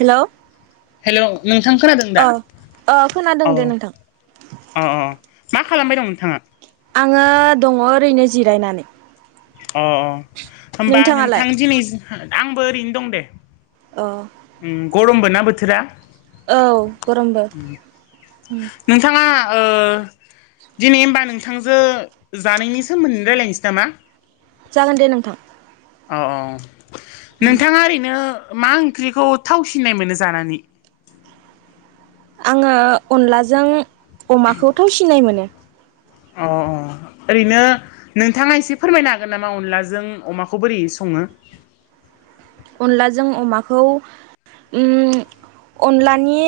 Hello hello नोंथां खोनादों अ दा? अ खोनादों औ दे नोंथां अ अ मा खालामबाय दं नोंथाङा? आङो दङ ओरैनो जिरायनानै। अ अ होमबा नोंथाङालाय नोंथां दिनै आंबो ओरैनो दं दे। अ उम गरमबो ना बोथोरा। औ गरमबो उम। नोंथाङा ओ दिनै होमबा नोंथांजो जानायनि सोमोन्दै रायलायनोसै नामा। जागोन दे नोंथां। औ औ उम नोंथाङा ओरैनो मा ओंख्रिखौ थावसिननाय मोनो जानानै? आङो अनलाजों अमाखौथ' सिनाय मोनो। अ अ ओरैनो नोंथाङा एसे फोरमायनो हागोन नामा अनलाजों अमाखौ बोरै सं ङो। अनलाजों अमाखौ उम अनलानि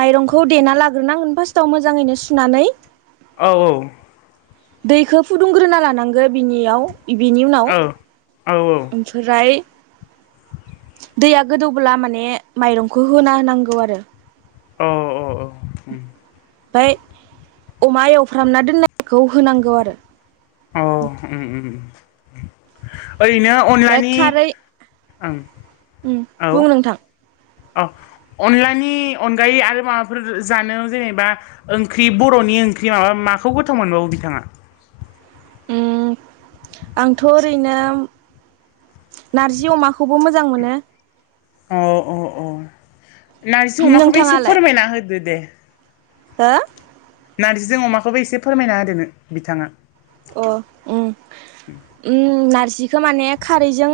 माइरंखौ देना लाग्रोनांगोन फास्टआव मोजाङैनो सुनानै। औ औ दैखौ फुदुंग्रोना लानांगो बिनियाव बिनि उनाव औ औ ओमफ्राय दैया गोदौब्ला माने माइरंखौ होना होनांगौ आरो। औ ओ ओ उम ओमफ्राय अमा एवफ्रामना दोननायखौ होनांगौ आरो। औ उम उम उम उम ओरैनो ओमफ्राय अनलानि खारै ओं उम औ बुं नोंथां अ अनलानि अनगायै आरो माबाफोर जानो जेनेबा ओंख्रि बर'नि ओंख्रि माबा- माखौ गोथाव मोनबावो बिथाङा? उम आंथ' ओरैनो नार्जि अमाखौबो मोजां मोनो। अ अ अ नार्जि अमाखौबो एसे फोरमायना होदो दे। हा? नार्जिजों अमाखौबो एसे फोरमायना होदो नो बिथाङा । अ उम उम नारज जिखो माने खारैजों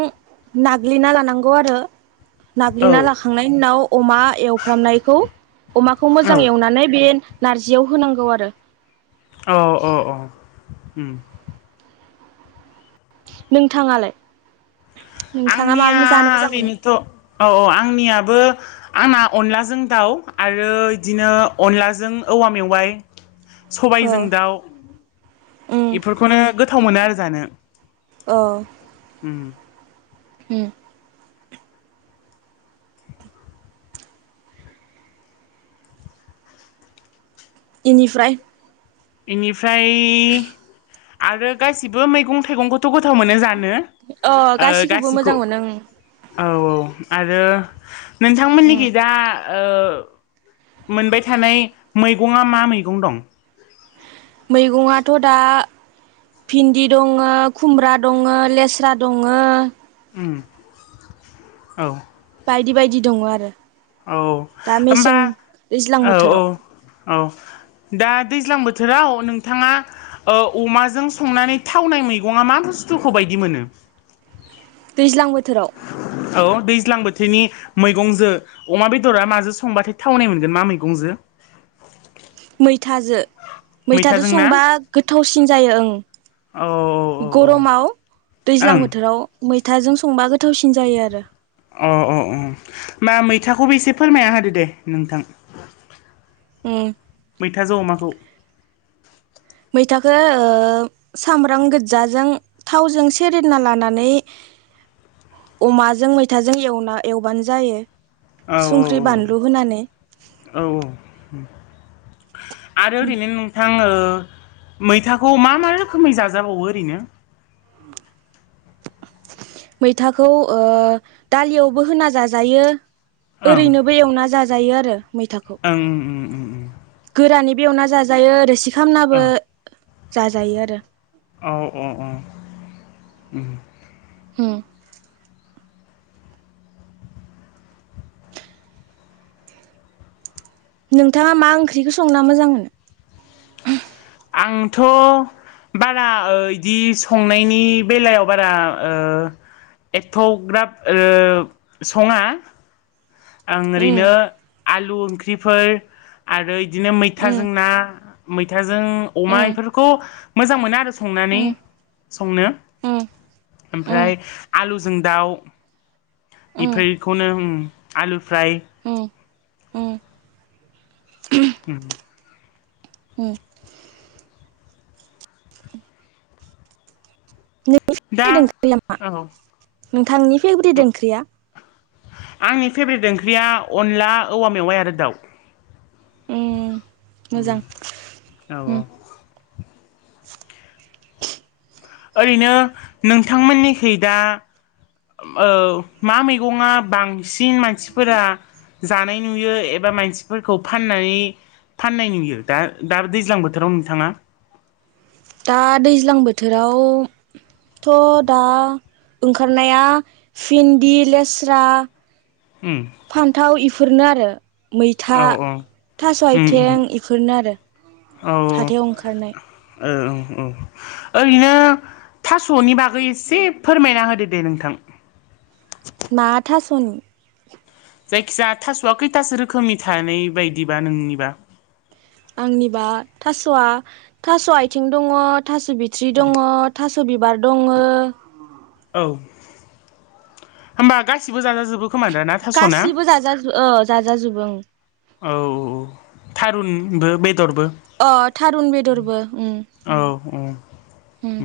नाग्लिना लानांगौ आरो । औ नाग्लिना लाखांनायनि उनाव अमा एवफ्रामनायखौ अमाखौ औ मोजां एवनानै बे नारजियाव होनांगौ आरो । अ अ अ उम । नोंथाङालाय? नोंथाङा मा आंनिया जानो मोजां मोनो ओरैनोथ' औ औ आंनियाबो आंना अनलाजों दाउ आरो इदिनो अनलाजों औवा मेवाइ । अ सबायजों दाउ उम बेफोरखौनो गोथाव मोनो आरो जानो । अ । उम । हम ‌। इनिफ्राय बेनिफ्राय आरो गासिबो मैगं थाइगंखौथ' गोथाव मोनो जा नो अ ओ गासिखौबो गासिखौ मोजां मोनो ओं औ औ आरो उम नोंथांमोननिखि दा ओ मोनबाय थानाय मैगंआ मा मैगं दं? मैगंआथ' दा भिन्दि दङो, खुमब्रा दङो, लेस्रा दङो उम औ । बायदि बायदि दङ आरो । औ होमबा दैज्लां औ औ बोथोराव औ दा दैज्लां बोथोराव नोंथाङा ओ अमाजों संनानै थावनाय मैगङा मा बुस्थुखौ बाय दि मोनो? दैज्लां बो औ दैज्लां बोथोरनि मैगंजो अमा बेदरा माजो संबाथाय थावनाय मोनगोन मा मैगंजो? मैथाजो मैथादो मैथाजों ना संबा गोथावसिन जायो ओं औ । औ गरमाव दैज्लां ओं बोथोराव मैथाजों संबा गोथावसिन जायो आरो । अ अ अ मा मैथाखौबो एसे फोरमायना होदो दे नोंथां । उम । मैथाजो अमाखौ । मैथाखो ओ सामब्राम गोजाजों थावजों सेरेना लानानै [inaudible] अमाजों मैथाजों एवना-एवबानो जायो औ । औ संख्रि बानलु होनानै । औ आरो ओरैनो नोंथां ओ ओ मैथाखौ मा मा रोखोमै जाजाबावो ओरैनो? मैथाखौ ओ दालियावबो होना जाजायो । ओं ओरैनोबो एवना जाजायो आरो मैथाखौ ओं उम उम उम । गोरानि बे एवना जाजायो रोसि औ खामनाबो जाजायो आरो । औ अ‌ अ उम । होे । नोंथाङा मा ओंख्रिखौ संना मोजां मोनो? आं थ' बारा ओ इदि संनायनि बेलायाव बारा ओ एथ'ग्राब ओ संङा । आं ओरैनो उम आलु ओंख्रिफोर आरो इदिनो मैथा उम जों ना मैथाजों अमा उम बेफोरखौ मोजां मोनो आरो संनानै संनो उम उम ओमफ्राय आलुजों दाउ बेफोरफोरखौनो ओ आलु फ्राय। उम उम उम हो उम नोंनि दा फेभरेट ओंख्रिया मा औ नोंथांनि फेब्रिट ओंख्रिया? आंनि फेभ्रेट ओंख्रिया अनला औवा मेवाइ आरो दाउ। उम उम मोजां। औ औ ओरैनो नोंथांमोननिखै दा औ मा मैगंआ बांसिन मानसिफोरा जानाय नुयो एबा मानसिफोरखौ फाननानै फाननाय नुयो दा -दा दैज्लां बोथोराव नोंथाङा दा दैज्लां बोथोराव थ' दा ओंखारनाया भिन्दि लेस्रा उम फान्थाव इफोरनो आरो। मैथा औ थास' उम उम आयथें इफोरनो आरो। हाथायाव ओंखारनाय ओ ओं‌ औ। ओरैनो थास'नि‍‍‌‌ बागै एसे फोरमायना होदो दे नोंथां। मा थासनि? जायखिजा थास'आ खैथासो रोखोमनि थानाय बायदिबा नोंनिबा? आंनिबा थास'आ थास' आथिं दंङ थास' बिथ्रि दङ थास' बिबार दङो औ होमबा गासिबो जाजाजोबो खोमा दा ना थास'ना गासिबो जाजा औ जाजाजोबो ओं। औ थारुनबो बे दरबो अ थारुन बेदरबो उम औ औ उम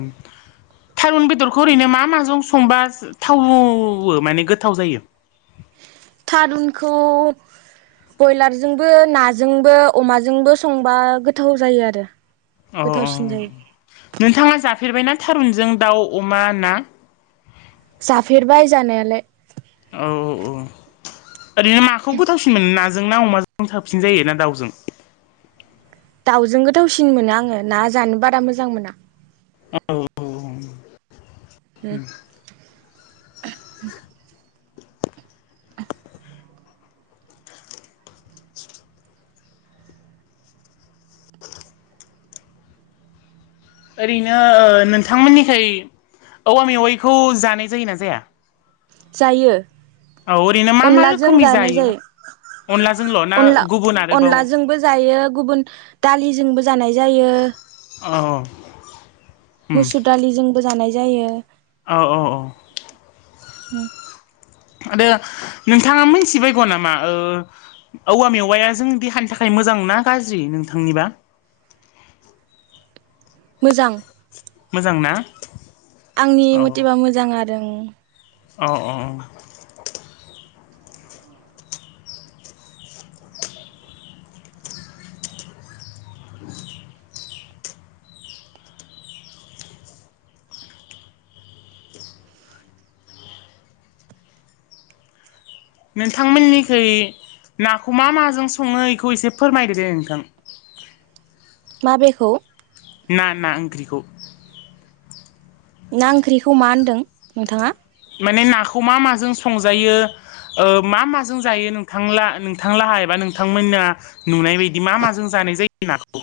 थारुन बेदरखौ ओरैनो मा माजों संबा थावो माने गोथाव जायो? थारुनखौ बयलारजोंबो नाजोंबो अमाजोंबो संबा गोथाव जायो आरो। अ' औ गोथावसिन जायो नोंथाङा जाफेरबायना थारुनजों दाउ अमा ना? जाफेरबाय जानायालाय। औ औ ओरैनो माखौ गोथावसिन मोनो ना जों ना अमाजों साबसिन जायो ना दाउजों? दाउजों गोथावसिन मोनो आङो ना जानो बारा मोजां मोना। औ उम उम [inaudible] ओरैनो ओ नोंथांमोननिखै औवा मेवाइखौ जानाय जायोना जाया? जायो औ ओरैनो मा मा अनलाजों रोखोमनि जानाय जायो। अनलाजोंल' ना अनला गुबुन आरोबाव अनलाजोंबो जायो गुबुन दालिजोंबो जानाय जायो। औ मुसुर दालिजोंबो जानाय जायो। औ औ [inaudible] आरो नोंथाङा मोनथिबायगौ नामा ओ औवा मेवाया जोंनि देहानि थाखाय मोजां ना गाज्रि नोंथांनिबा? [inaudible] मोजां। मोजां ना? आंनि औ मतेबा मोजां आरो। औ अ [unintelligible] नोंथांमोननिखै नाखौ मा माजों सङो इखौ एसे फोरमायदो दे नोंथां माबेखौ? ना ना ओंख्रिखौ ना ओंख्रिखौ मा होनदों नोंथाङा? माने नाखौ मा माजों संजायो मा माजों जायो नोंथां जनाय जायो नाखौ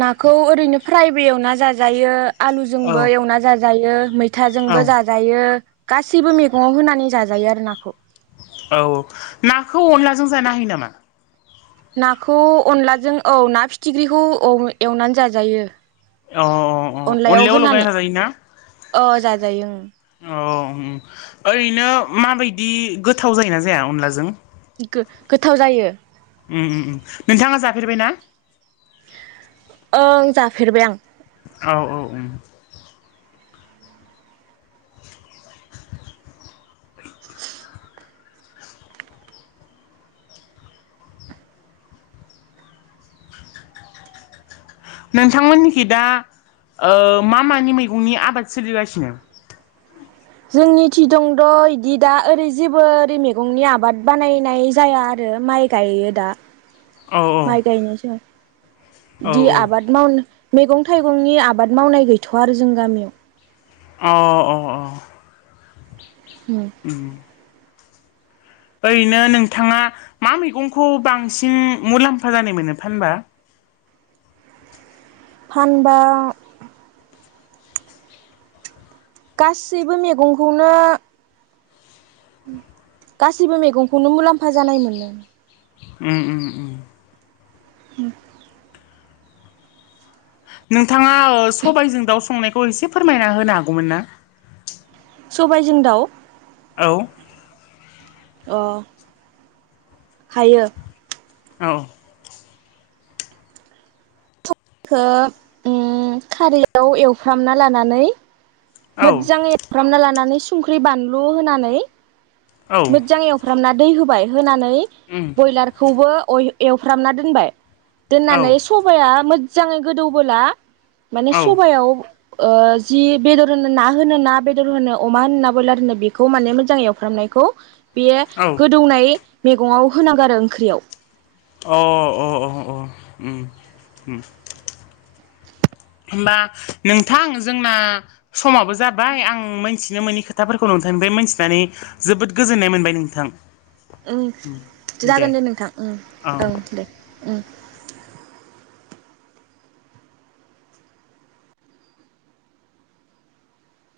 नाखौ ओरैनो फ्रायबो एवना जाजायो औ आलुजोंबो एवना जाजायो मै औ फिथाजोंबो जाजायो गासैबो मैगङाव होनानै जाजायो आरो नाखौ औ नाखौ अनलाजों जानो हायो नामा? नाखौ अनलाजों औ ना फिथिख्रिखौ एवनानै जाजायो अ अ अ अनलायाव लगायना जाजायोना ओ जाजायो ओं अ उम ओरैनो माबायदि गोथाव जायोना जाया अनलाजों गो गोथाव जायो उम उम उम नोंथाङा जाफेरबाय ना? ओं जाफेरबाय आं औ औ उम नोंथांमोननिखि दा ओ मा-मानि मैगंनि आबाद सोलिगासिनो जोंनि थि दंद' इदि दा ओरै जेबो ओरै मैगंनि आबाद बानायनाय जाया आरो माइ गायो दा औ औ माइ गायनायसो औ दि औ आबाद मावनो मैगं थाइगंनि आबाद मावनाय गैथ'आ आरो जों गामियाव अ अ अ उम [inaudible] ओरैनो नोंथाङा मा मैगंखौ बांसिन मुलाम्फा जानाय मोनो फानबा फानबा गासैबो मैगंखौनो गासिबो मैगंखौनो मुलाम्फा जानाय मोनदों उम उम उम। [unintelligible] नोंथाङा ओ सबायजों दाउ संनायखौ एसे फोरमायना होनो हागौमोन ना सबायजों दाउ औ। अ हायो। औ। खौब ओम खारैयाव एवफ्रामना लानानै औ मोज्जांङै एवफ्रामना लानानै संख्रि बानलु होनानै औ मोज्जां एवफ्रामना दै होबाय होनानै उम ब्रयलारखौबो एवफ्रामना दोनबाय दोननानै औ सबाया मोजाङै गोदौबोला माने औ सबायाव ओ जि बेदर होनो ना होनो ना बेदर होनो अमा होनो ना ब्रयलार होनो बेखौ माने मोजां एवफ्रामनायखौ बेयो औ गोदौनाय मैगङाव होनांगौ आरो ओंख्रियाव अ अ अ अ उम उम। होमबा नोंथां जोंना समाबो जाबाय आं मिथि नो मोनि खोथाफोरखौ नोंथांनिफ्राय मिथिनानै जोबोद गोजोननाय मोनबाय नोंथां। उम जागोन दे नोंथां उम औ ओं दे।